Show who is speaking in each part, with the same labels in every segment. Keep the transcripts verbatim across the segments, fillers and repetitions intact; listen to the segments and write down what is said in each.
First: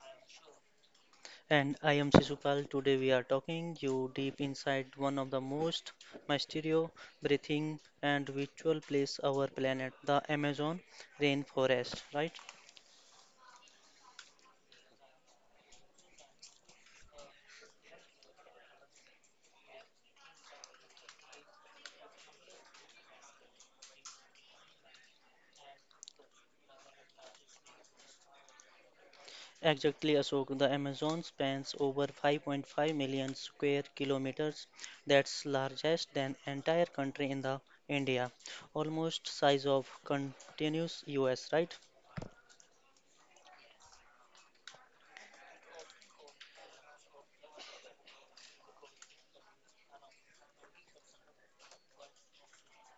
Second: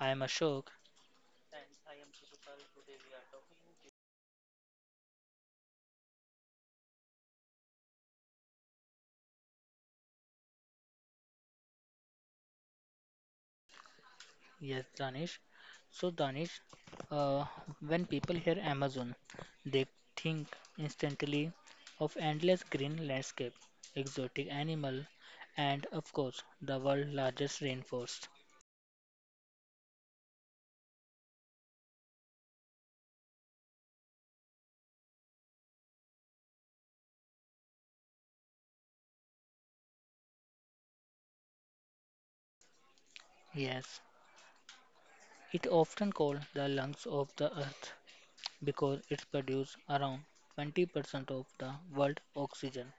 Speaker 1: I am Ashok.
Speaker 2: And I am Shishupal. Today we are talking you deep inside one of the most mysterious breathing and virtual place our planet, the Amazon rainforest. Right?
Speaker 1: Yes, Danish. So Danish, uh, when people hear Amazon, they think instantly of endless green landscape, exotic animal, and of course the world's largest rainforest.
Speaker 2: Exactly, Ashok. The Amazon spans over five point five million square kilometers. That's largest than entire country in the India, almost size of continuous U S. Right?
Speaker 1: Yes, it often called the lungs of the earth because it produces around twenty percent of the world oxygen.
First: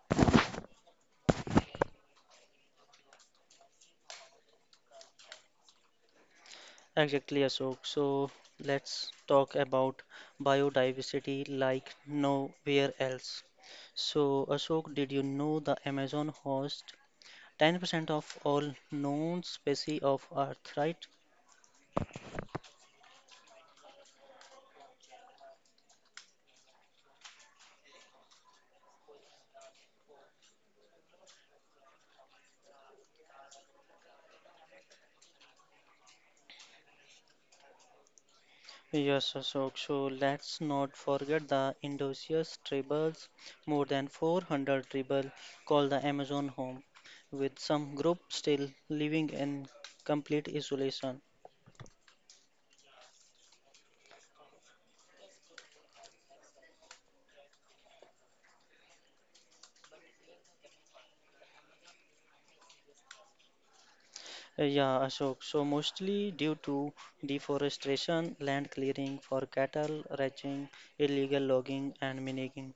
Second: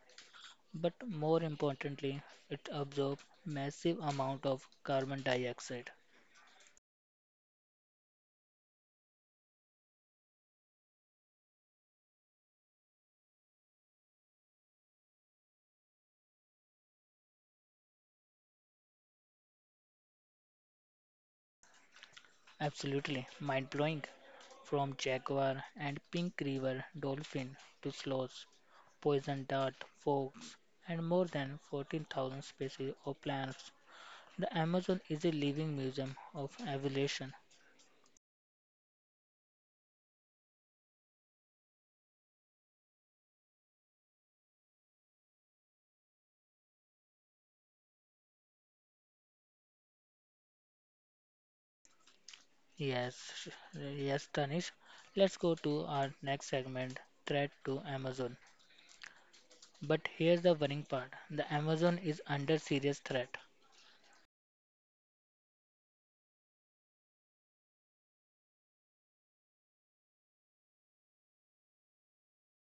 Speaker 1: But more importantly, it absorbs massive amount of carbon dioxide.
Speaker 2: Exactly, Ashok. So let's talk about biodiversity like nowhere else. So, Ashok, did you know the Amazon hosts ten percent of all known species of Earth, right?
Speaker 1: Absolutely mind-blowing. From jaguar and pink river dolphin to sloths, poison dart, fox, and more than fourteen thousand species of plants. The Amazon is a living museum of evolution.
Speaker 2: Yes, Ashok. So let's not forget the indigenous tribes. More than four hundred tribes call the Amazon home, with some groups still living in complete isolation.
Speaker 1: Yes, sh- yes, Tanish. Let's go to our next segment, threat to Amazon. But here's the worrying part. The Amazon is under serious threat.
Speaker 2: Uh, Yeah, Ashok. So mostly due to deforestation, land clearing for cattle ranching, illegal logging and mining.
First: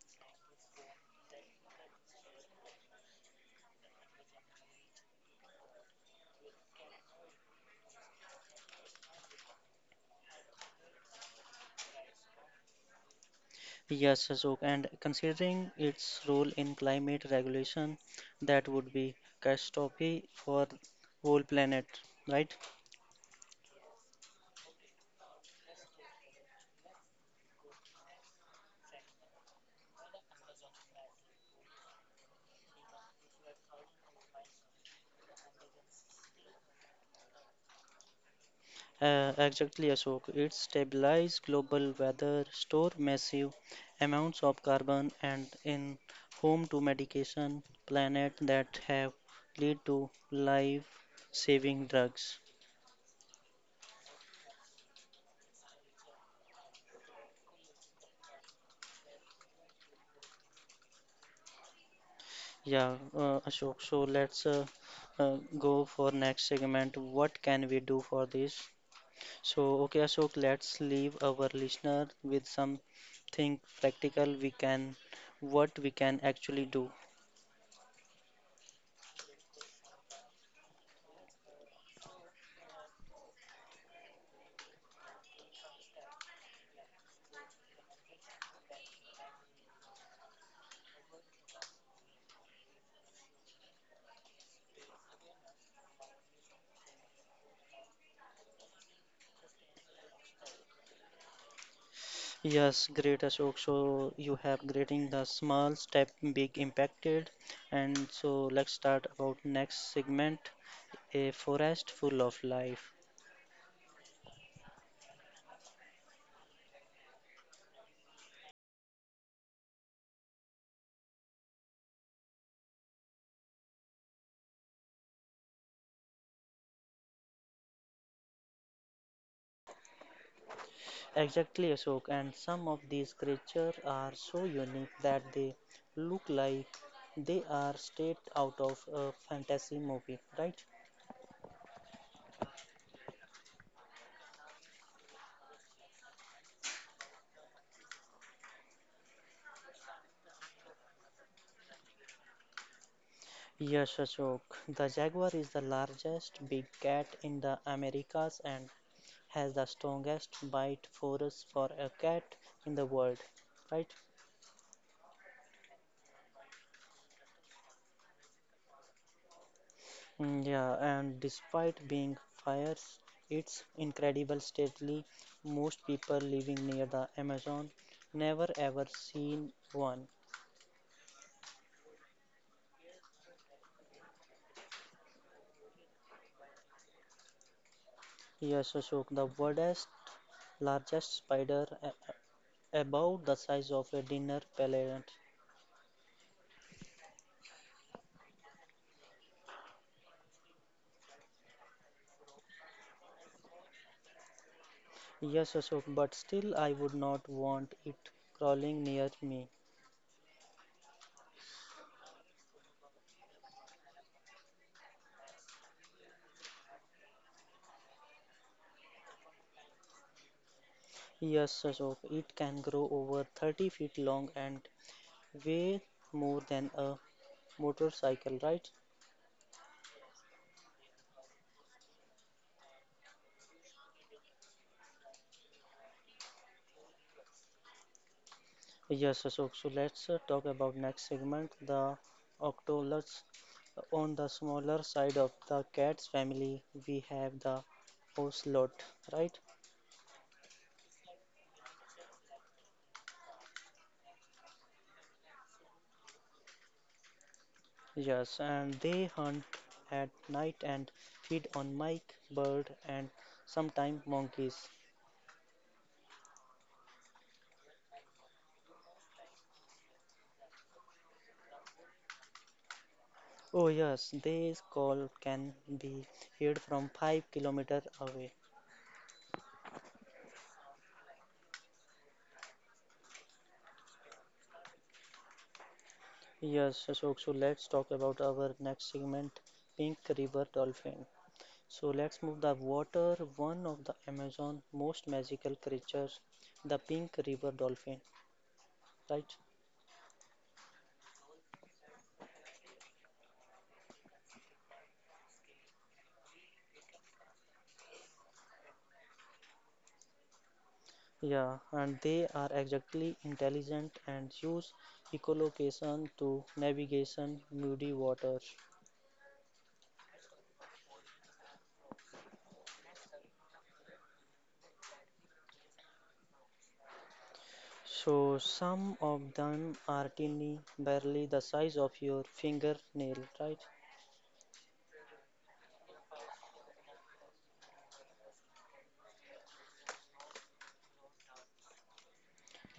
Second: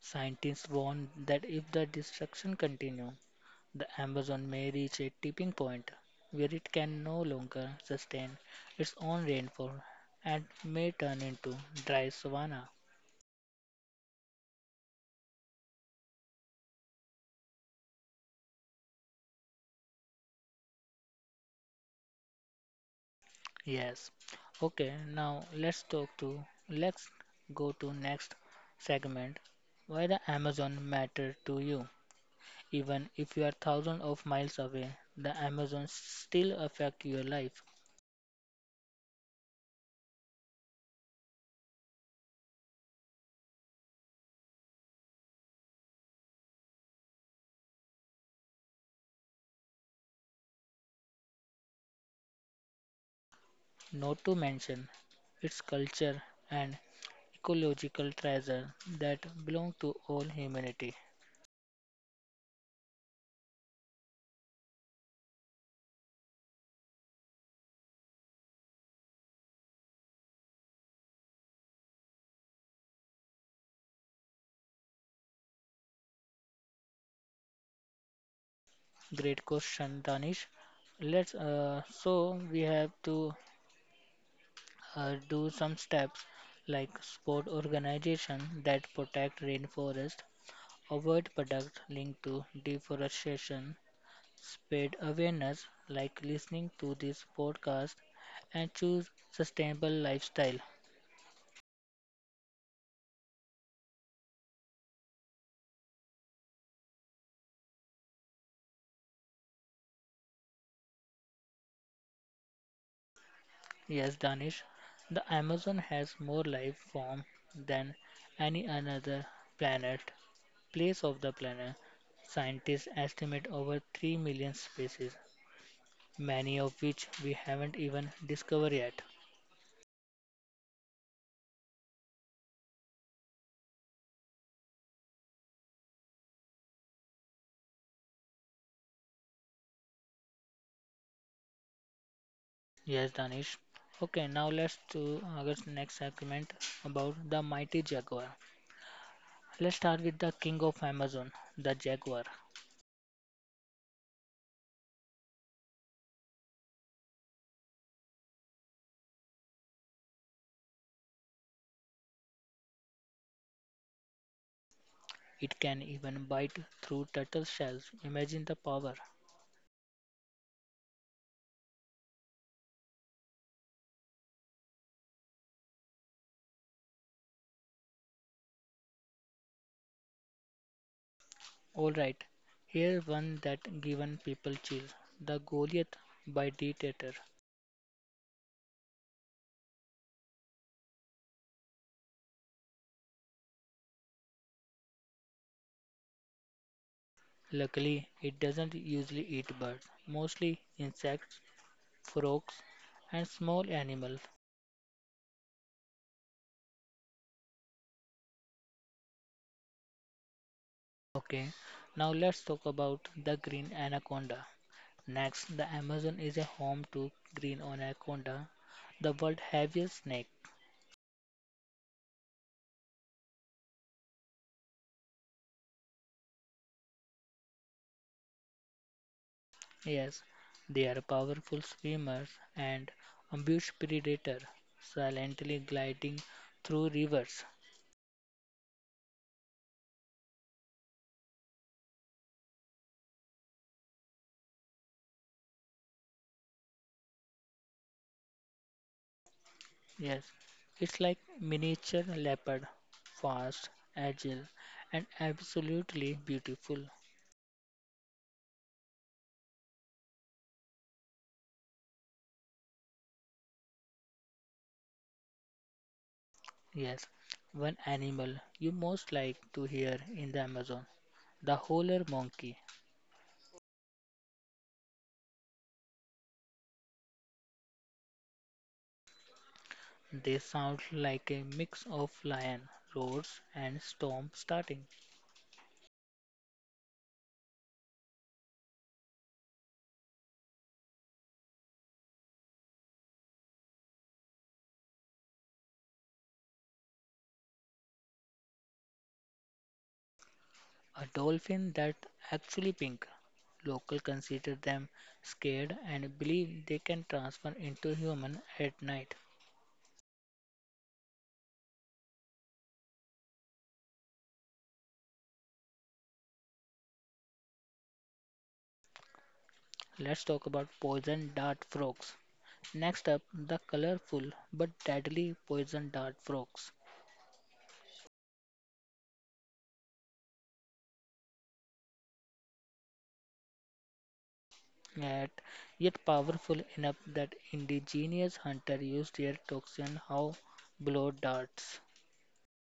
Speaker 1: Scientists warn that if the destruction continues, the Amazon may reach a tipping point where it can no longer sustain its own rainfall and may turn into dry savanna.
Speaker 2: Yes, Ashok. And considering its role in climate regulation, that would be catastrophe for whole planet, right?
Speaker 1: Yes. Okay, now let's talk to let's go to next segment why the Amazon matter to you. Even if you are thousands of miles away, the Amazon still affect your life.
Speaker 2: Uh, exactly, Ashok. It stabilizes global weather, store massive amounts of carbon, and in home to medication planet that have lead to life-saving drugs.
Speaker 1: Not to mention its culture and ecological treasure that belong to all humanity?
Speaker 2: Yeah, uh, Ashok. So let's uh, uh, go for next segment. What can we do for this? So okay, Ashok. Let's leave our listener with something practical. We can, what we can actually do.
Speaker 1: Great question, Danish. Let's uh, so we have to uh, do some steps like support organization that protect rainforest, avoid products linked to deforestation, spread awareness like listening to this podcast, and choose sustainable lifestyle.
Speaker 2: Yes, great Ashok. So you have grading the small step, big impacted. And so let's start about next segment, a forest full of life.
Speaker 1: Yes, Danish, the Amazon has more life form than any another planet, place of the planet. Scientists estimate over three million species, many of which we haven't even discovered yet.
Speaker 2: Exactly, Ashok. And some of these creatures are so unique that they look like they are straight out of a fantasy movie, right?
Speaker 1: Yes, Danish. Okay, now let's do our next segment about the mighty jaguar. Let's start with the king of Amazon, the jaguar.
Speaker 2: Yes, Ashok. The jaguar is the largest big cat in the Americas and has the strongest bite force for a cat in the world, right?
Speaker 1: It can even bite through turtle shells. Imagine the power.
Speaker 2: Mm, Yeah, and despite being fierce, it's incredible stately. Most people living near the Amazon never ever seen one.
Speaker 1: Alright, here's one that given people chill. The Goliath by Dictator.
Speaker 2: Yes, Ashok, the world's largest spider, a- a- about the size of a dinner pellet.
Speaker 1: Luckily, it doesn't usually eat birds, mostly insects, frogs, and small animals.
Speaker 2: Yes, Ashok, but still I would not want it crawling near me.
Speaker 1: Okay, now let's talk about the green anaconda. Next, the Amazon is a home to green anaconda, the world's heaviest snake.
Speaker 2: Yes, Ashok, it can grow over thirty feet long and way more than a motorcycle, right?
Speaker 1: Yes, they are powerful swimmers and ambush predator, silently gliding through rivers.
Speaker 2: Yes, so, so let's uh, talk about next segment, the octolots. On the smaller side of the cat's family, we have the ocelot, right?
Speaker 1: Yes, it's like miniature leopard, fast, agile, and absolutely beautiful.
Speaker 2: Yes, and they hunt at night and feed on mike, bird, and sometimes monkeys.
Speaker 1: Yes, one animal you most like to hear in the Amazon, the howler monkey.
Speaker 2: Oh yes, this call can be heard from five kilometers away.
Speaker 1: They sound like a mix of lion roars and storm starting.
Speaker 2: Yes, Ashok. So let's talk about our next segment, Pink River Dolphin. So let's move the water, one of the Amazon most magical creatures, the Pink River Dolphin, right?
Speaker 1: A dolphin that actually pink. Local consider them scared and believe they can transform into human at night.
Speaker 2: Yeah, and they are exactly intelligent and use echolocation to navigation muddy waters.
Speaker 1: Let's talk about poison dart frogs. Next up, the colorful but deadly poison dart frogs,
Speaker 2: So some of them are tiny, barely the size of your fingernail, right?
Speaker 1: yet, yet powerful enough that indigenous hunters used their toxin how blow darts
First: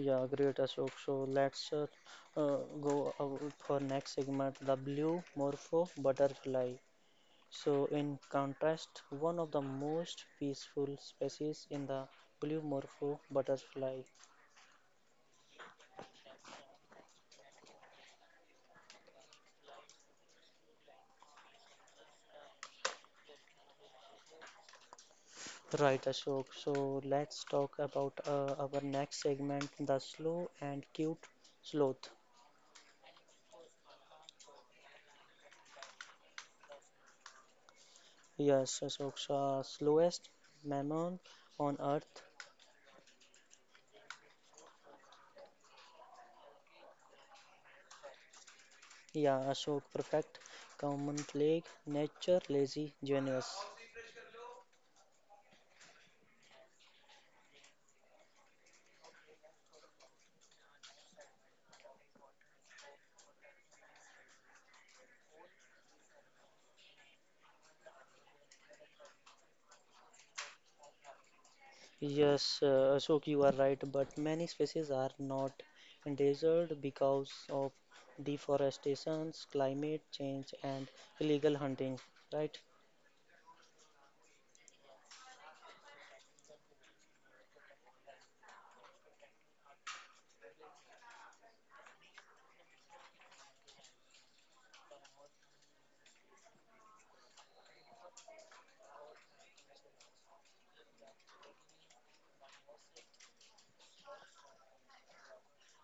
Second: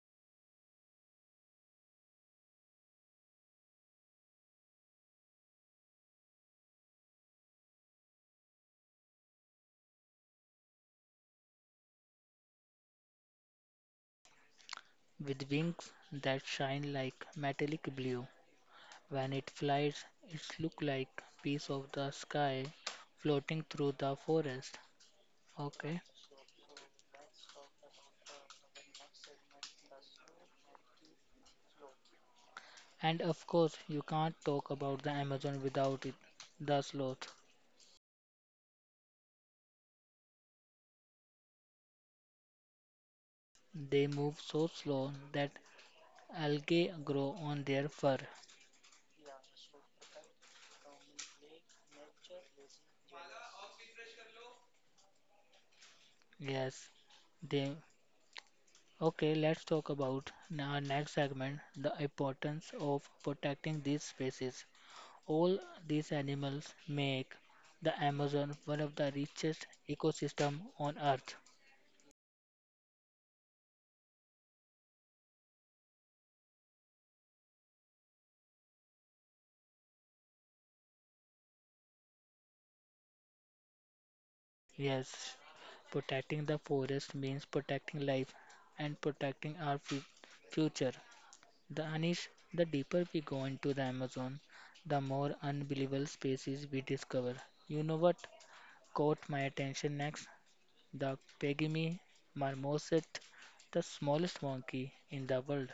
Speaker 2: Yeah, great Ashok. So let's uh, uh, go out for next segment, the blue morpho butterfly. So in contrast, one of the most peaceful species in the blue morpho butterfly.
Speaker 1: with wings that shine like metallic blue. When it flies, it looks like piece of the sky floating through the forest. Okay,
Speaker 2: Right, Ashok. So let's talk about uh, our next segment, the slow and cute sloth.
Speaker 1: and of course you can't talk about the Amazon without it. The sloth.
Speaker 2: Yes, Ashok, so uh, slowest mammal on earth.
Speaker 1: They move so slow that Algae grow on their fur.
Speaker 2: Yeah, Ashok, perfect. Common plague, nature, lazy, genius.
Speaker 1: Yes, they. Okay, let's talk about n- our next segment, the importance of protecting these species. All these animals make the Amazon one of the richest ecosystem on earth.
Speaker 2: Yes, uh, Ashok, you are right, but many species are not endangered because of deforestation, climate change, and illegal hunting, right?
Speaker 1: Yes, protecting the forest means protecting life and protecting our fu- future. The Anish, the deeper we go into the Amazon, the more unbelievable species we discover. You know what? Caught my attention next the Pygmy marmoset, the smallest monkey in the world.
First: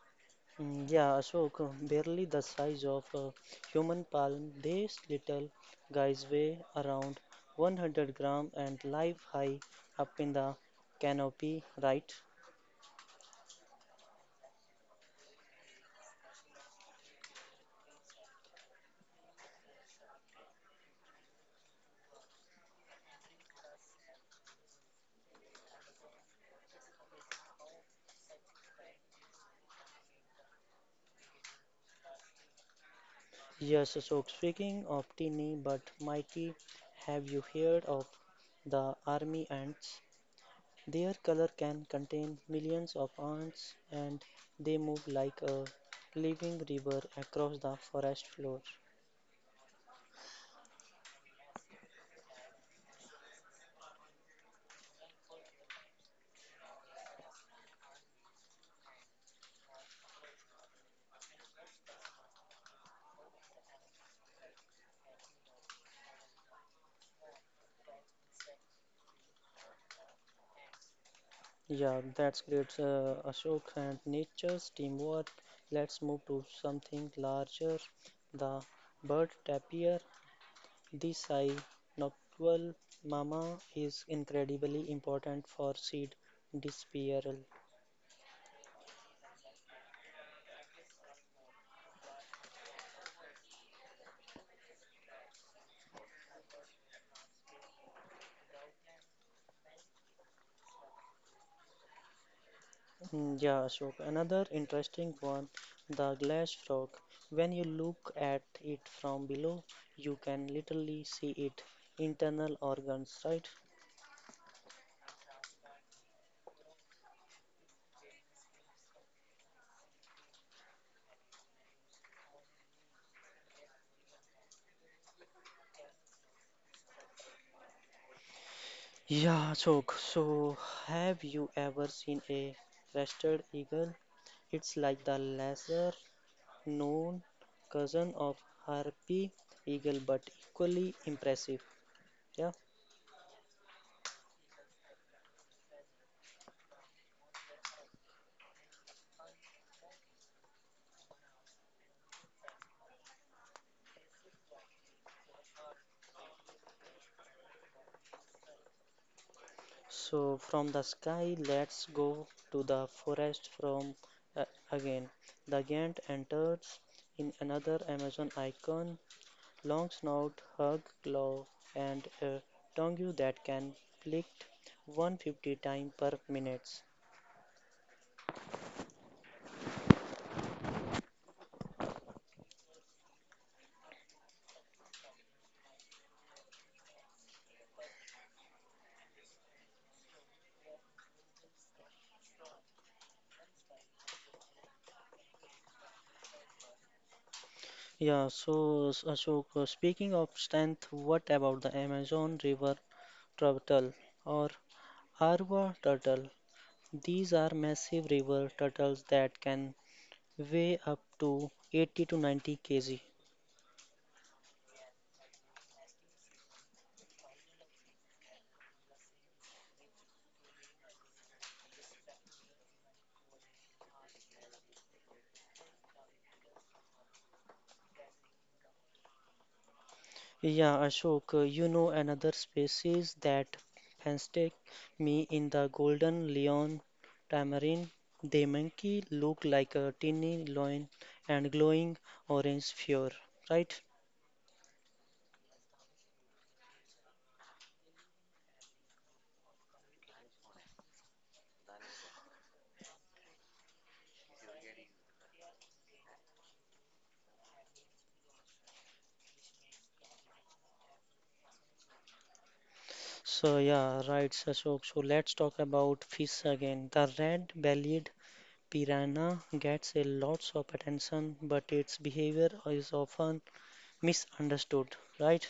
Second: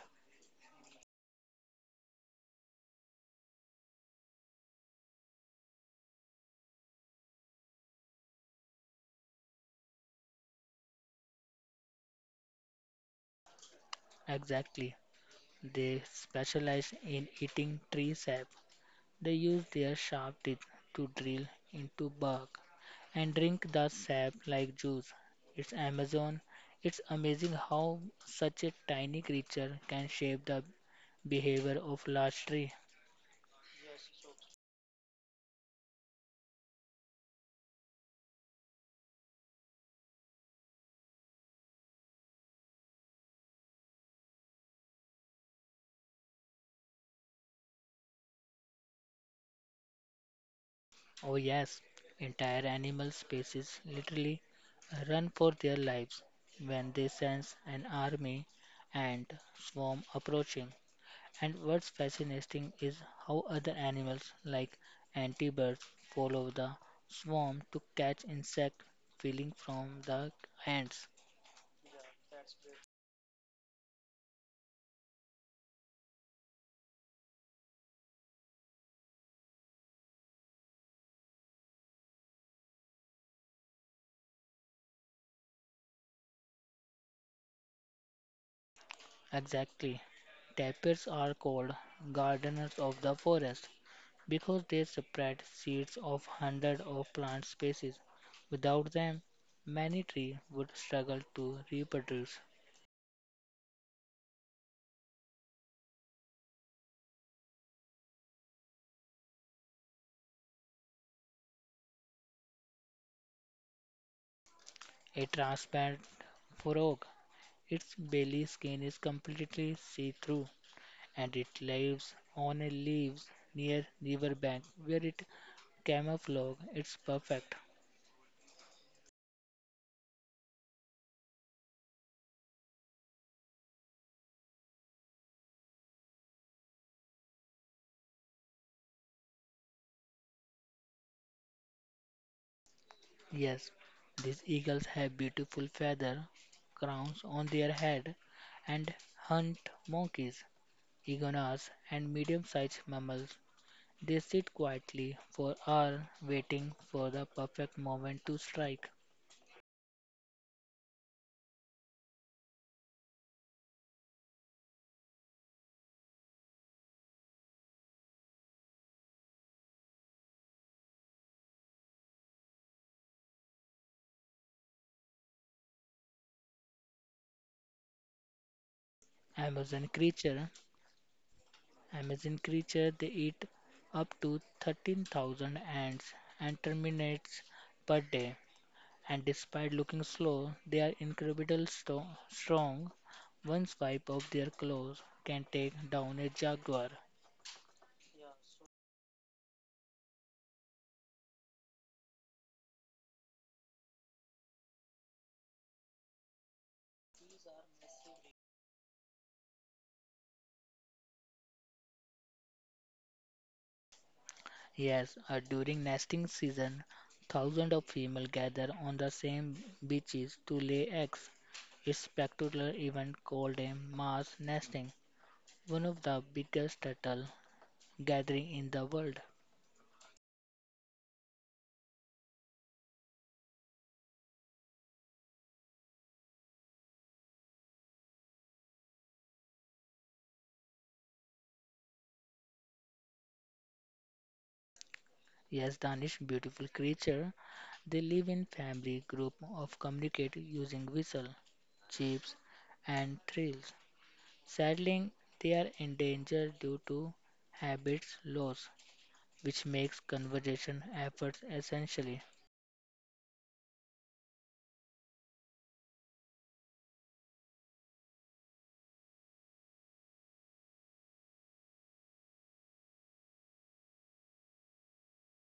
Speaker 2: Mm, yeah, Ashok, uh, barely the size of a human palm, these little guys weigh around one hundred grams and live high up in the canopy, right?
Speaker 1: Exactly. They specialize in eating tree sap. They use their sharp teeth to drill into bark and drink the sap like juice. It's Amazon. It's amazing how such a tiny creature can shape the behavior of large tree.
Speaker 2: Yes, Ashok, speaking of teeny but mighty, have you heard of the army ants? Their color can contain millions of ants and they move like a living river across the forest floor.
Speaker 1: Oh, yes, entire animal species literally run for their lives when they sense an army and swarm approaching. And what's fascinating is how other animals, like antibirds, follow the swarm to catch insect feeding from the ants.
Speaker 2: Yeah, that's great, uh, Ashok. And nature's teamwork. Let's move to something larger. The bird tapir, the nocturnal mama, is incredibly important for seed dispersal.
Speaker 1: Exactly. Tapirs are called gardeners of the forest because they spread seeds of hundreds of plant species. Without them, many trees would struggle to reproduce.
Speaker 2: Mm, Yeah, Ashok. Another interesting one, the glass frog. When you look at it from below, you can literally see its internal organs, right?
Speaker 1: A transparent frog, its belly skin is completely see-through, and it lives on a leaves near riverbank where it camouflage its perfect.
Speaker 2: Yeah, Ashok. So, have you ever seen a crested eagle? It's like the lesser known cousin of harpy eagle, but equally impressive. Yeah.
Speaker 1: Yes, these eagles have beautiful feather crowns on their head and hunt monkeys iguanas, and medium-sized mammals. They sit quietly for hours waiting for the perfect moment to strike.
Speaker 2: So from the sky, let's go to the forest from uh, again. The giant enters in another Amazon icon, long snout, hug, claw, and a tongue that can flick one hundred fifty times per minute.
Speaker 1: Amazon creature Amazon creature they eat up to thirteen thousand ants and termites per day. And despite looking slow, they are incredibly sto- strong. One swipe of their claws can take down a jaguar.
Speaker 2: Yeah, so so Ashok, uh, speaking of strength, what about the Amazon River turtle or Arva turtle? These are massive river turtles that can way up to eighty to ninety kilograms.
Speaker 1: Yes, uh, during nesting season, thousands of female gather on the same beaches to lay eggs. It's spectacular event called a mass nesting, one of the biggest turtle gathering in the world.
Speaker 2: Yeah, Ashok, uh, you know another species that fascinate me in the golden lion tamarin. They monkey look like a tiny lion and glowing orange fur, right?
Speaker 1: Yes, Danish, beautiful creature. They live in family group of communicate using whistle, chips, and trills. Sadly, they are endangered due to habits loss, which makes conservation efforts essential.
Speaker 2: So yeah, right, Ashok. So let's talk about fish again. The red-bellied piranha gets a lot of attention, but its behavior is often misunderstood, right?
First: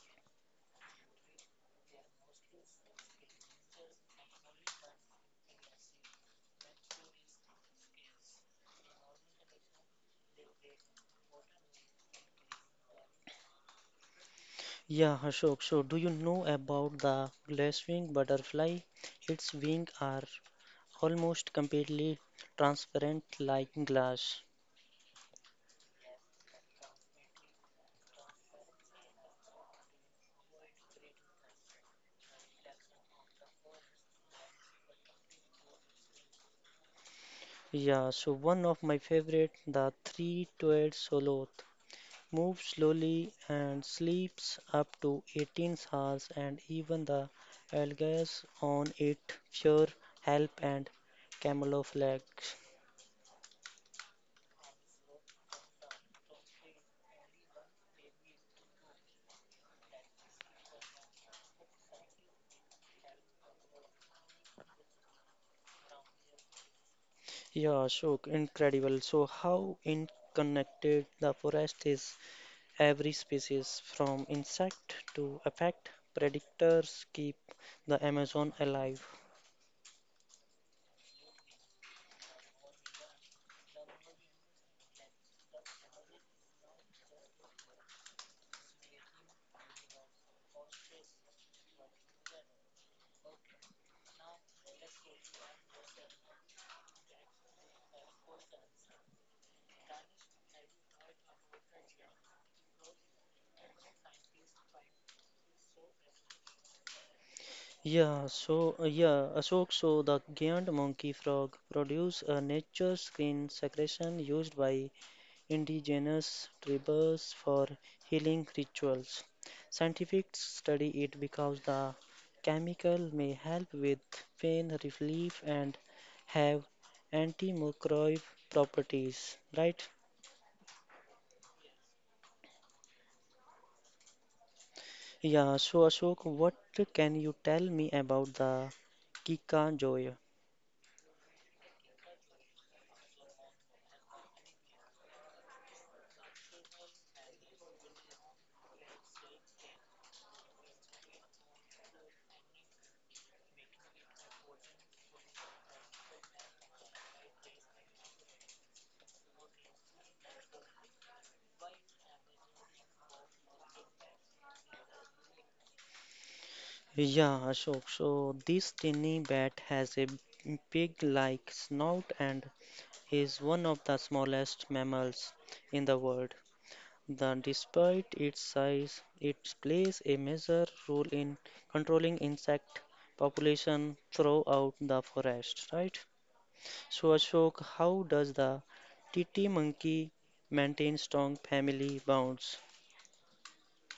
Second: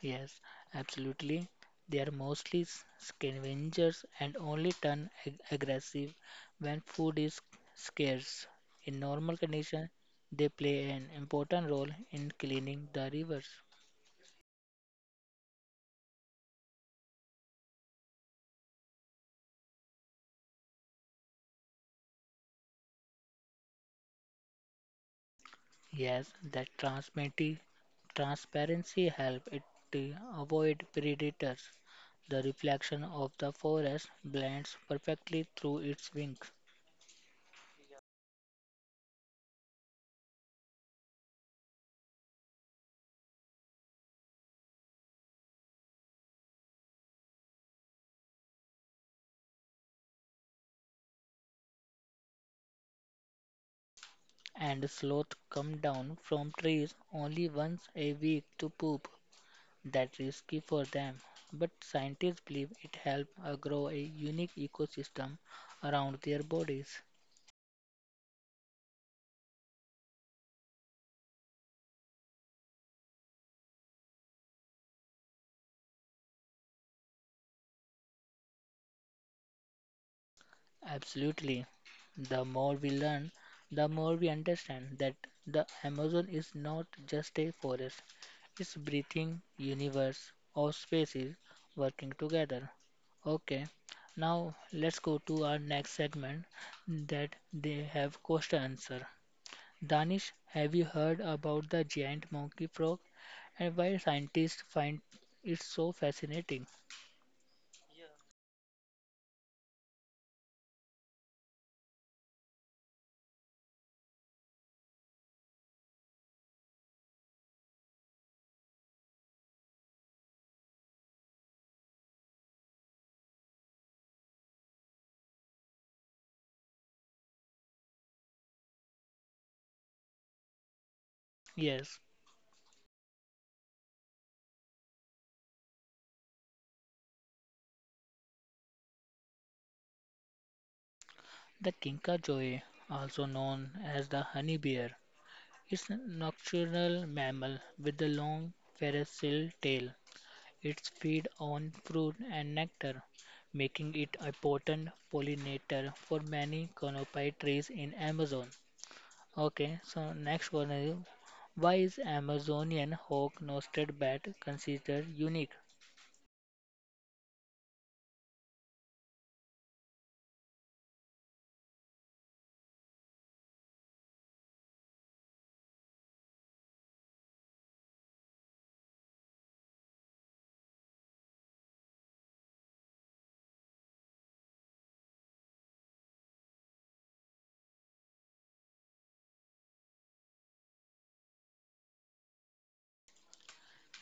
Speaker 1: Yes, absolutely. They are mostly s- scavengers and only turn ag- aggressive when food is scarce. In normal conditions, they play an important role in cleaning the rivers.
Speaker 2: Yeah, Ashok. So, do you know about the glasswing butterfly? Its wings are almost completely transparent like glass.
Speaker 1: Yes, that transmiti- transparency help it to avoid predators. The reflection of the forest blends perfectly through its wings,
Speaker 2: Yeah, so one of my favorite, the three-toed soloth, moves slowly and sleeps up to eighteen hours, and even the algae on it sure help and camouflage.
Speaker 1: and sloth come down from trees only once a week to poop. That risky for them, but scientists believe it helps uh, grow a unique ecosystem around their bodies.
Speaker 2: Yeah, so incredible. So how interconnected the forest is. Every species, from insect to effect predators, keep the Amazon alive.
Speaker 1: Absolutely. The more we learn, the more we understand that the Amazon is not just a forest, it's breathing universe of species working together. Okay, now let's go to our next segment that they have question answer. Danish, have you heard about the giant monkey frog and why scientists find it so fascinating?
Speaker 2: Yeah, so uh, yeah, Ashok, so the giant monkey frog produce a nature skin secretion used by indigenous tribes for healing rituals. Scientists study it because the chemical may help with pain relief and have antimicrobial properties, right?
Speaker 1: Yes,
Speaker 2: Yeah, so Ashok, what can you tell me about the Kika Joy?
Speaker 1: the kinkajou, also known as the honey bear, is a nocturnal mammal with a long ferocial tail. It feeds on fruit and nectar, making it a potent pollinator for many canopy trees in Amazon. Okay, so next one is why is Amazonian hawk-nosed bat considered unique?
Speaker 2: Yeah, Ashok, so this tiny bat has a pig-like snout and is one of the smallest mammals in the world. The, despite its size, it plays a major role in controlling insect population throughout the forest, right? So Ashok, how does the titi monkey maintain strong family bonds?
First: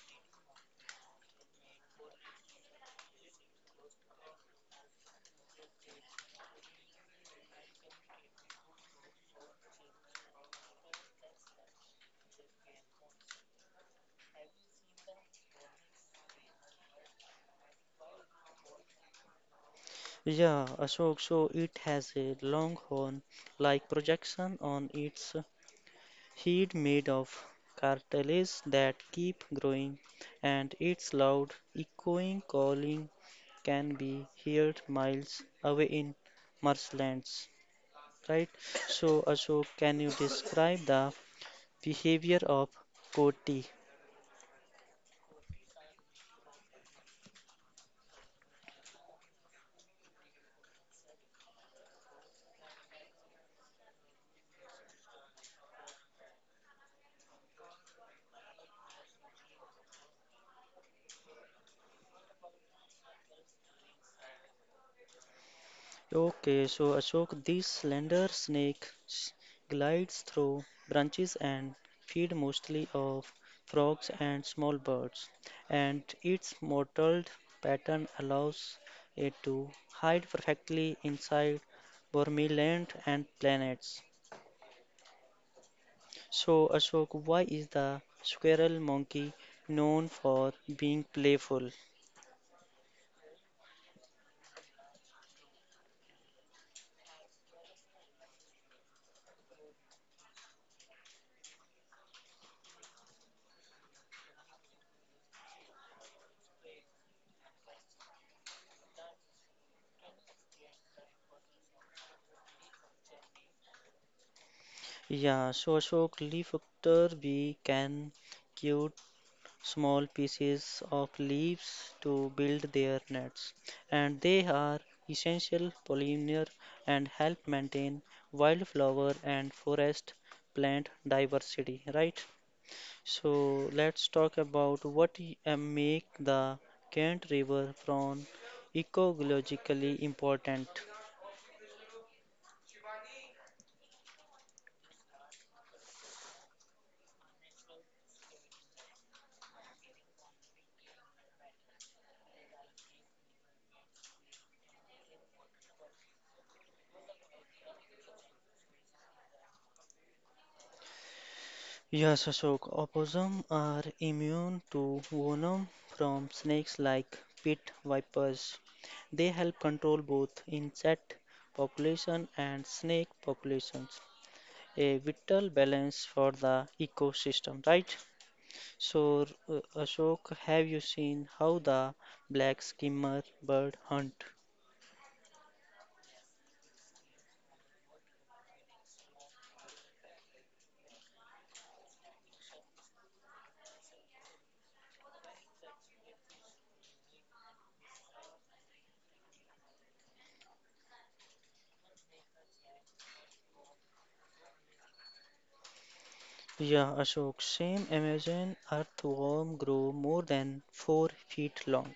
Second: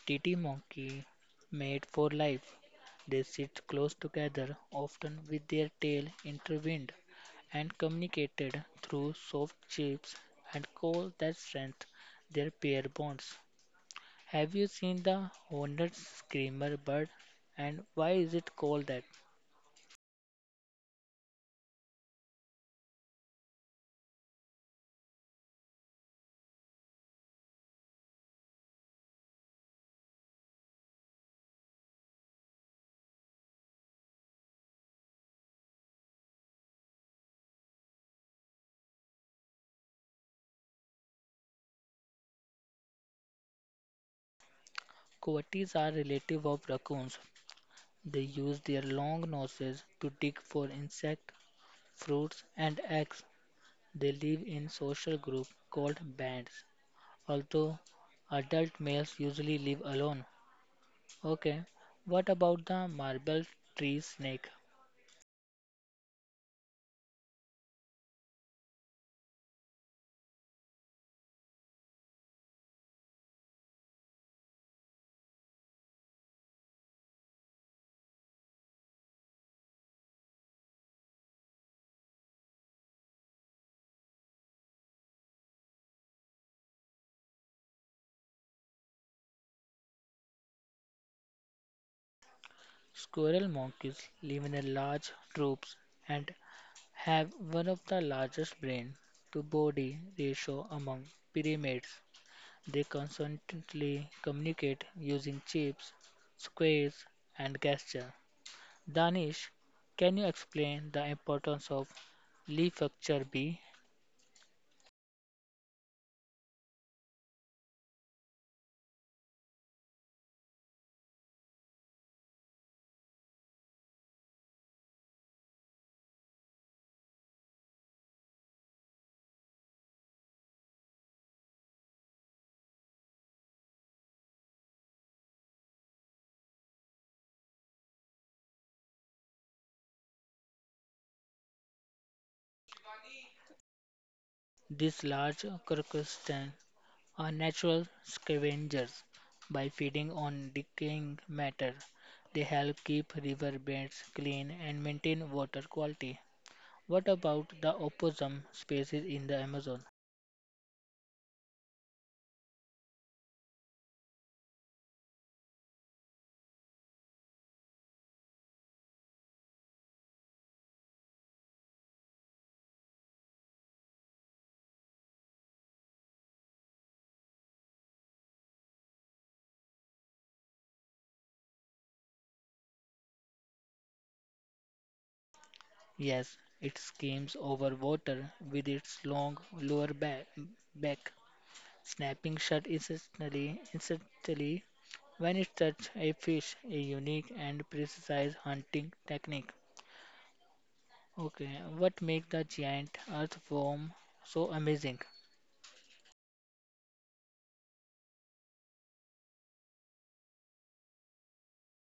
Speaker 1: Titi monkey mate for life. They sit close together, often with their tail intertwined, and communicated through soft chips and call that strength their pair bonds. Have you seen the horned screamer bird and why is it called that?
Speaker 2: Yeah, Ashok, so it has a long horn like projection on its head made of cartilage that keep growing, and its loud, echoing calling can be heard miles away in marshlands. Right? So, Ashok, can you describe the behavior of coati?
Speaker 1: Coatis are relative of raccoons. They use their long noses to dig for insects, fruits, and eggs. They live in social groups called bands, although adult males usually live alone. Okay, what about the marble tree snake?
Speaker 2: Okay, so Ashok, this slender snake s- glides through branches and feed mostly of frogs and small birds, and its mottled pattern allows it to hide perfectly inside Burmiland and planets. So Ashok, why is the squirrel monkey known for being playful?
Speaker 1: Squirrel monkeys live in a large troops and have one of the largest brain to body ratio among primates. They constantly communicate using chips, squares, and gesture. Danish, can you explain the importance of leaf Leafcatcher bee?
Speaker 2: Yeah, so Ashok, Leafcutter bee can cure small pieces of leaves to build their nets, and they are essential pollinator and help maintain wildflower and forest plant diversity, right? So let's talk about what y- uh, make the Kent River from ecologically important.
Speaker 1: These large crustaceans are natural scavengers. By feeding on decaying matter, they help keep river beds clean and maintain water quality. What about the opossum species in the Amazon?
Speaker 2: Yes, Ashok. Opossum are immune to venom from snakes like pit vipers. They help control both insect population and snake populations. A vital balance for the ecosystem, right? So, uh, Ashok, have you seen how the black skimmer bird hunt?
Speaker 1: Yes, it skims over water with its long lower ba- back, snapping shut instantly, instantly when it's such a fish, a unique and precise hunting technique. Okay, what makes the giant earthworm so amazing?
Speaker 2: Yeah, Ashok, same Amazon earthworm grow more than four feet long.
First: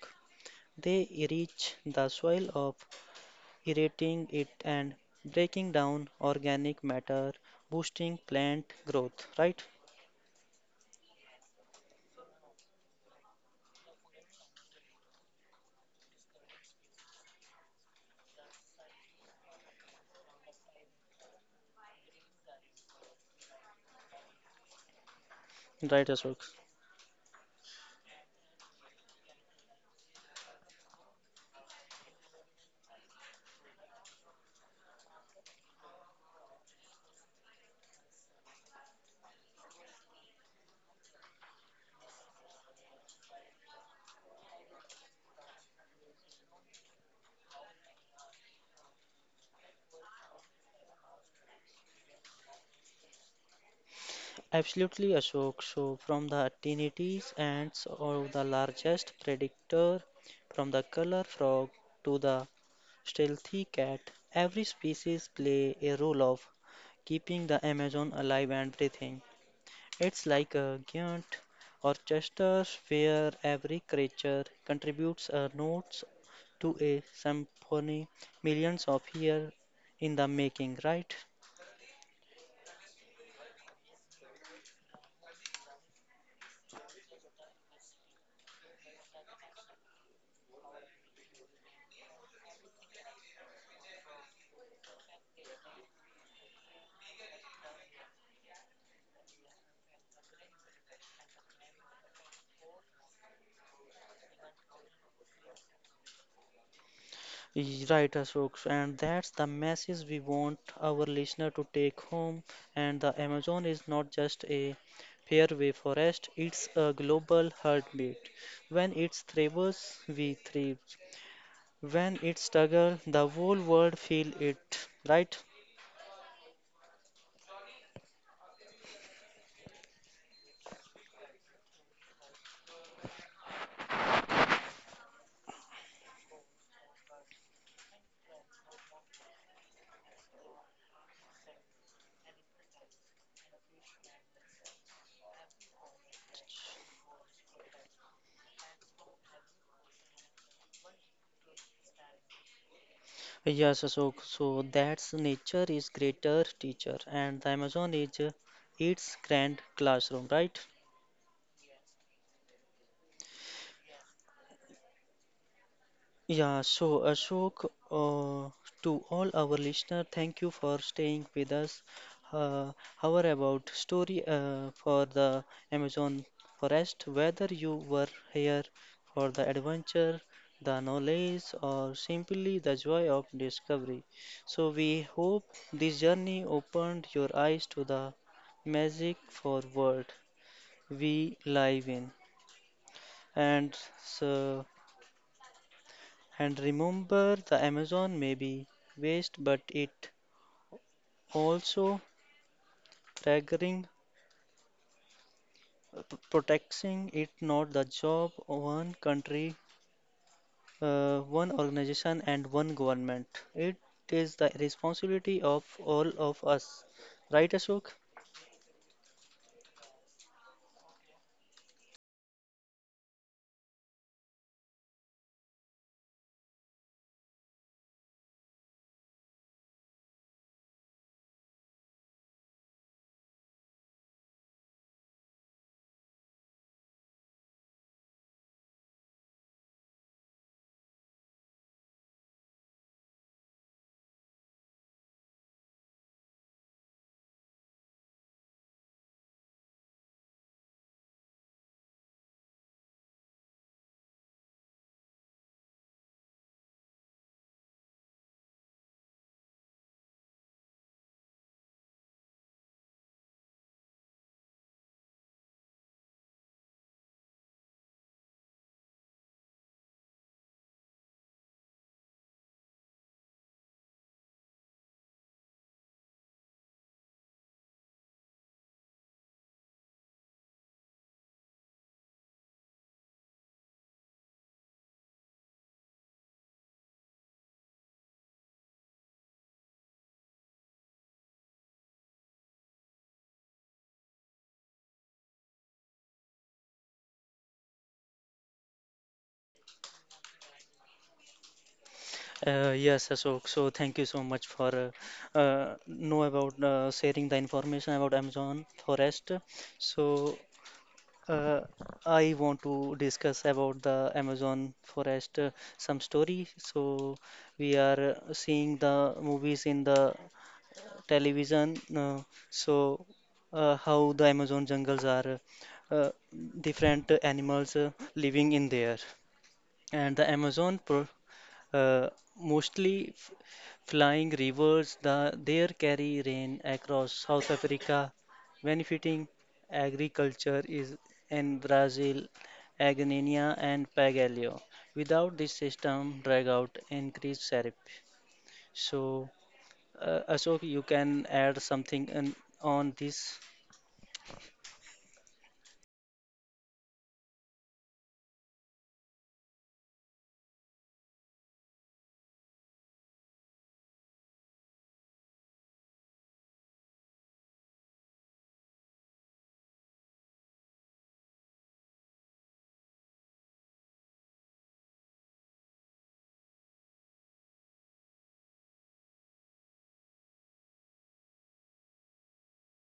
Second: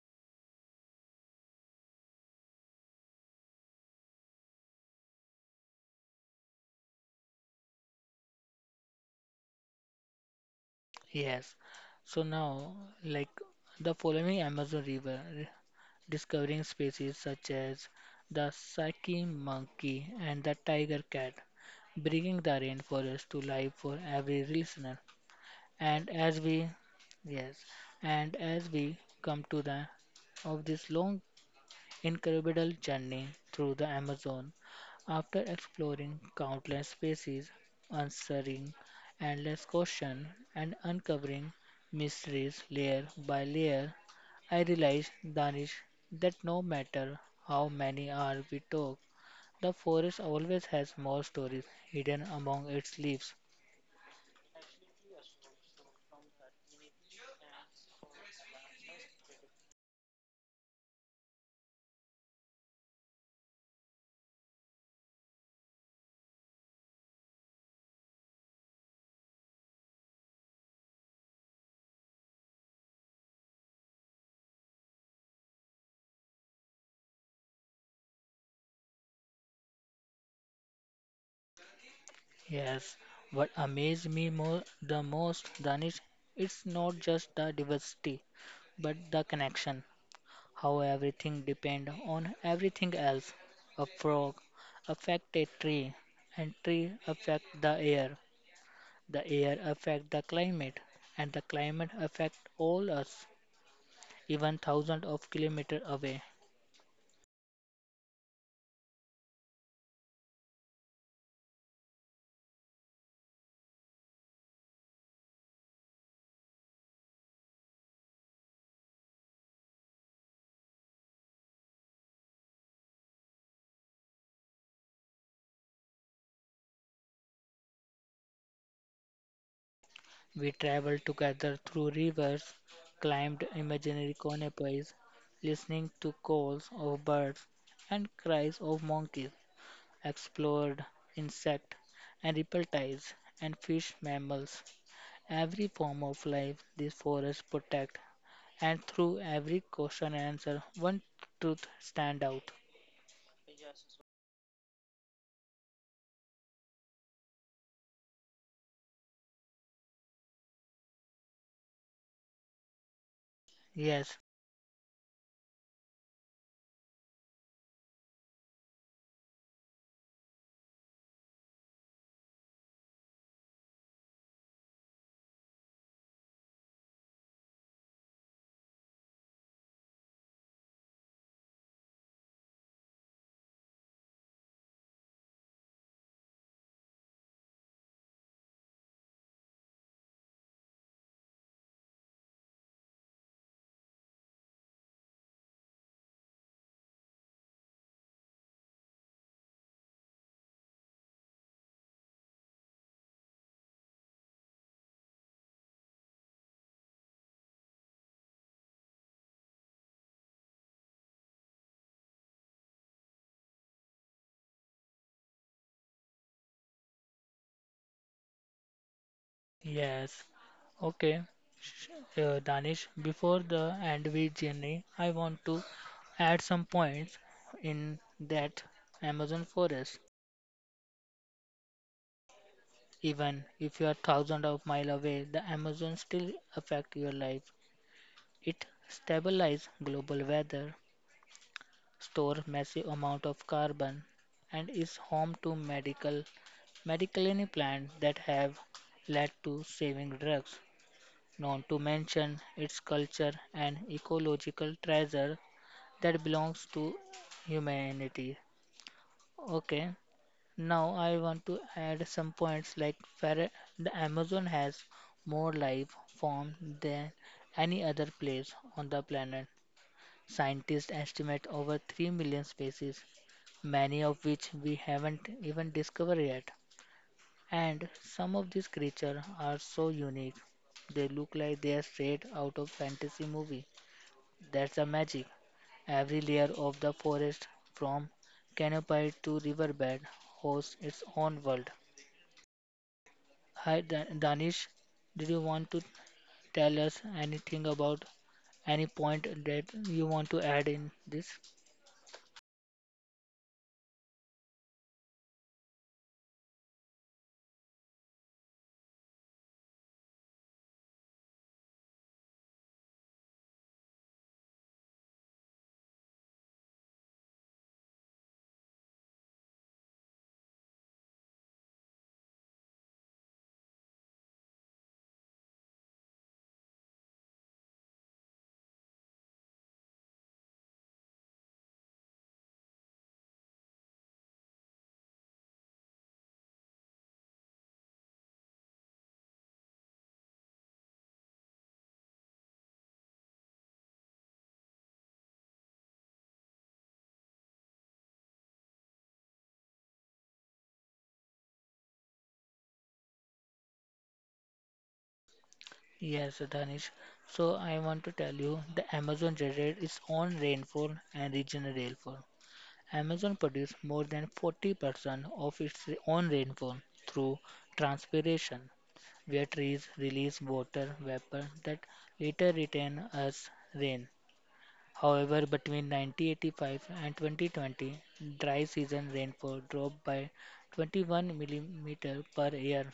Speaker 2: They reach the soil of aerating it and breaking down organic matter, boosting plant growth, right?
Speaker 1: Yes. So now, like the following Amazon River, re- discovering species such as the saki monkey and the tiger cat, bringing the rainforest to life for every listener.
Speaker 2: Right,
Speaker 1: And as
Speaker 2: Ashok.
Speaker 1: we, yes, and as we come to the of this long incredible journey through the Amazon. After exploring countless species, answering endless questions, and uncovering mysteries layer by layer, I realized, Danish, that no matter how many hours we talk, the forest always has more stories hidden among its leaves.
Speaker 2: Absolutely, Ashok. So, from the tinnitus ants are the largest predictor, from the color frog to the stealthy cat, every species play a role of keeping the Amazon alive and breathing. It's like a giant orchestra where every creature contributes a note to a symphony millions of years in the making, right?
Speaker 1: Yes, what amazed me more the most, Danish, it's not just the diversity, but the connection. How everything depend on everything else. A frog affect a tree, and tree affect the air. The air affect the climate, and the climate affect all us, even thousands of kilometers away.
Speaker 2: Y- Right, Ashok. And that's the message we want our listener to take home. And the Amazon is not just a fairway forest, it's a global heartbeat. When it thrives, we thrive. When it struggles, the whole world feels it, right?
Speaker 1: We travel together through rivers, climbed imaginary canopies, listening to calls of birds and cries of monkeys, explored insect and reptiles and fish mammals, every form of life these forests protect, and through every question and answer, one truth stand out.
Speaker 2: Yes, so so so that's nature is greater teacher, and the Amazon is uh, its grand classroom, right?
Speaker 1: Yes,
Speaker 2: Yeah, so Ashok, uh, to all our listener, thank you for staying with us. Uh, our about story uh, for the Amazon forest. Whether you were here for the adventure, the knowledge, or simply the joy of discovery, so we hope this journey opened your eyes to the magic for world we live in. And so. And remember, the Amazon may be waste, but it also triggering p- protecting it not the job of one country, uh, one organization, and one government. It is the responsibility of all of us. Right, Ashok?
Speaker 1: yes. Okay, Sh- uh, Danish, before the end we journey, I want to add some points in that Amazon forest. Even if you are thousands of miles away, the Amazon still affect your life. It stabilizes global weather, store massive amount of carbon and is home to medical medicaliny plants that have led to saving drugs, not to mention its culture and ecological treasure that belongs to humanity. Okay, now I want to add some points like ferre- the Amazon has more life form than any other place on the planet. Scientists estimate over three million species, many of which we haven't even discovered yet. And some of these creatures are so unique, they look like they are straight out of fantasy movie. That's the magic. Every layer of the forest, from canopy to riverbed, hosts its own world. Hi, Da- Danish, did you want to tell us anything about any point that you want to add in this?
Speaker 2: Uh, yes, Ashok. So thank you so much for uh, uh, know about uh, sharing the information about Amazon forest. So Uh, I want to discuss about the Amazon forest uh, some story. So we are uh, seeing the movies in the television. Uh, so uh, how the Amazon jungles are uh, different animals uh, living in there, and the Amazon pro uh, mostly f- flying rivers, the, there carry rain across South Africa, benefiting agriculture is in Brazil, Agnenia and Pagalio. Without this system, drought out increased. So, uh, Ashok, you can add something in, on this.
Speaker 1: Yes, Danish. So I want to tell you the Amazon generates its own rainfall and regional rainfall. Amazon produces more than forty percent of its own rainfall through transpiration, where trees release water vapor that later return as rain. However, between nineteen eighty-five and twenty twenty, dry season rainfall dropped by twenty-one millimeters per year.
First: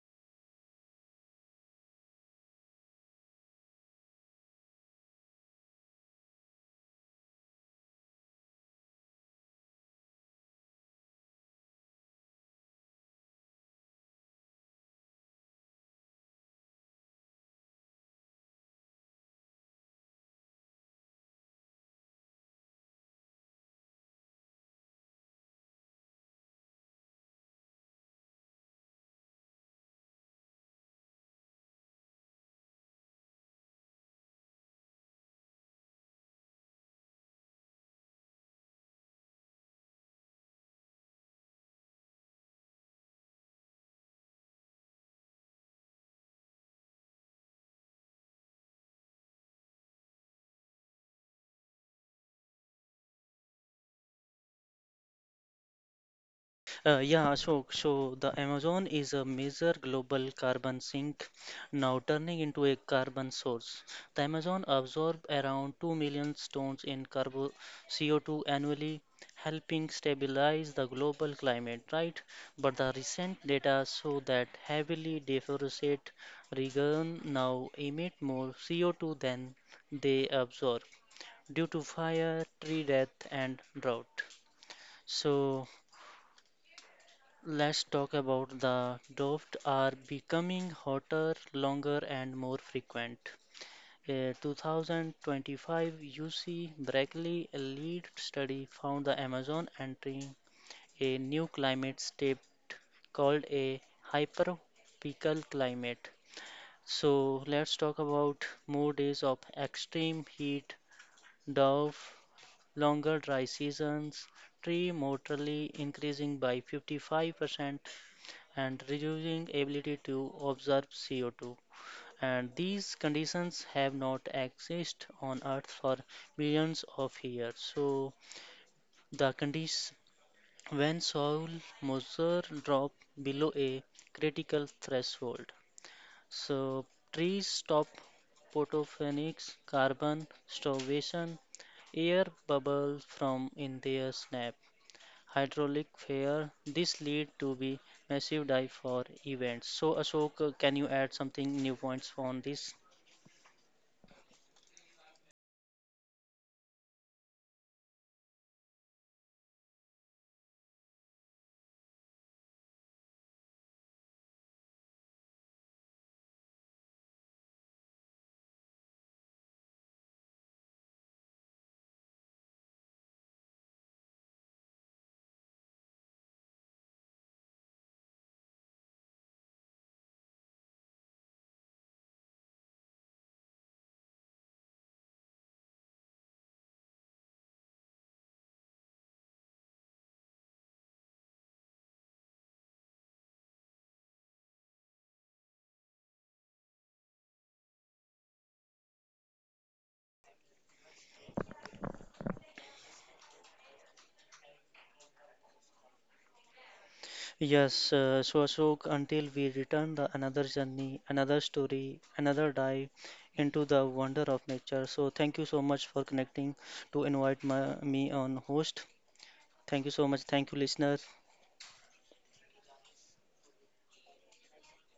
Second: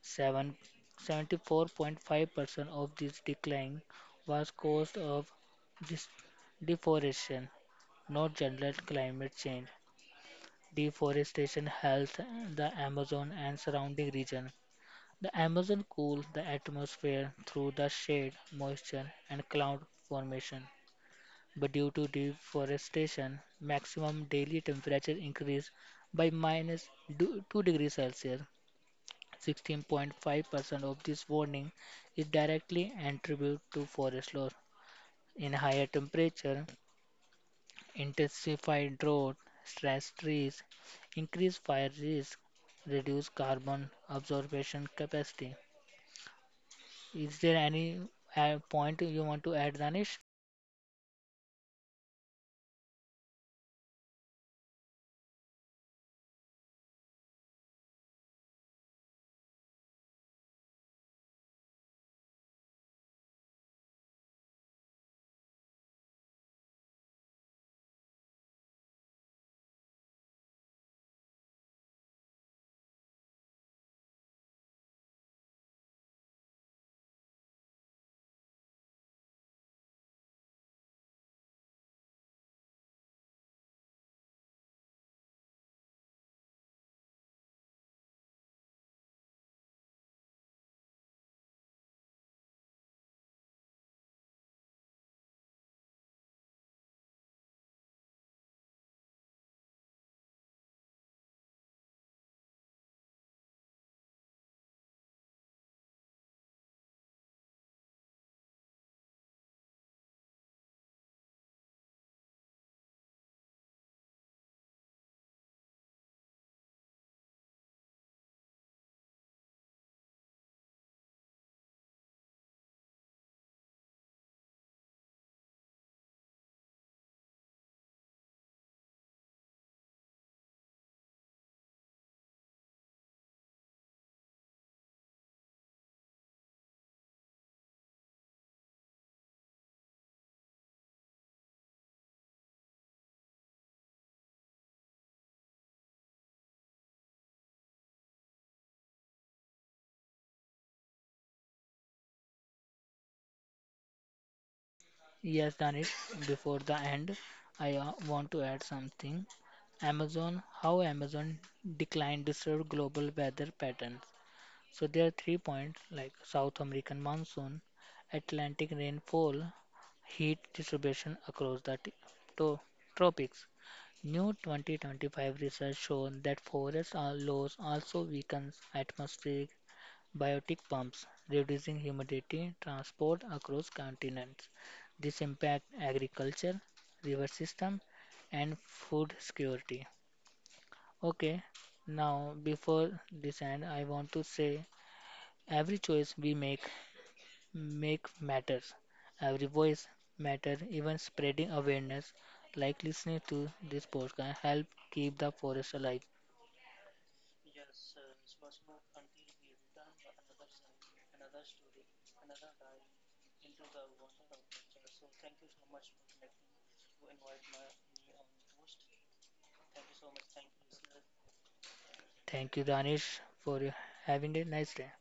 Speaker 1: Seven- seventy-four point five percent of this decline was caused of dis- deforestation, not general climate change. Deforestation helps the Amazon and surrounding region. The Amazon cools the atmosphere through the shade, moisture, and cloud formation, but due to deforestation, maximum daily temperature increased by minus du- two degrees Celsius. sixteen point five percent of this warning is directly attributed to forest loss. In higher temperature, intensified drought, stress trees, increased fire risk, reduced carbon absorption capacity. Is there any uh, point you want to add, Danish?
Speaker 2: Uh, yeah, so so the Amazon is a major global carbon sink, now turning into a carbon source. The Amazon absorbs around two million tons in carbo C O two annually, helping stabilize the global climate, right? But the recent data show that heavily deforested regions now emit more C O two than they absorb due to fire, tree death, and drought. So. Let's talk about the drought are becoming hotter, longer, and more frequent. A two thousand twenty-five U C Berkeley lead study found the Amazon entering a new climate state called a hypertropical climate. So let's talk about more days of extreme heat Dove, longer dry seasons, tree mortality increasing by fifty-five percent and reducing ability to absorb C O two. And these conditions have not existed on Earth for billions of years. So the condition when soil moisture drop below a critical threshold so, trees stop photophonic's carbon starvation, air bubble from in their snap. Hydraulic failure. This lead to be massive dive for events. So Ashok, uh, can you add something new points on this?
Speaker 1: Yes, done it before the end, I uh, want to add something. Amazon, how Amazon decline disturb global weather patterns. So there are three points like South American monsoon, Atlantic rainfall, heat distribution across the t- to- tropics. New twenty twenty-five research shown that forest are- loss also weakens atmospheric biotic pumps, reducing humidity transport across continents. This impacts agriculture, river system, and food security. Okay, now before this end, I want to say every choice we make make matters. Every voice matter. Even spreading awareness, like listening to this podcast, help keep the forest alive.
Speaker 2: Yes. Uh, so Ashok, until we return the another journey, another story, another dive into the wonder of nature. So thank you so much for connecting to invite my, me on host. Thank you so much. Thank you, listener.
Speaker 1: Thank you, Danish, for having a nice day.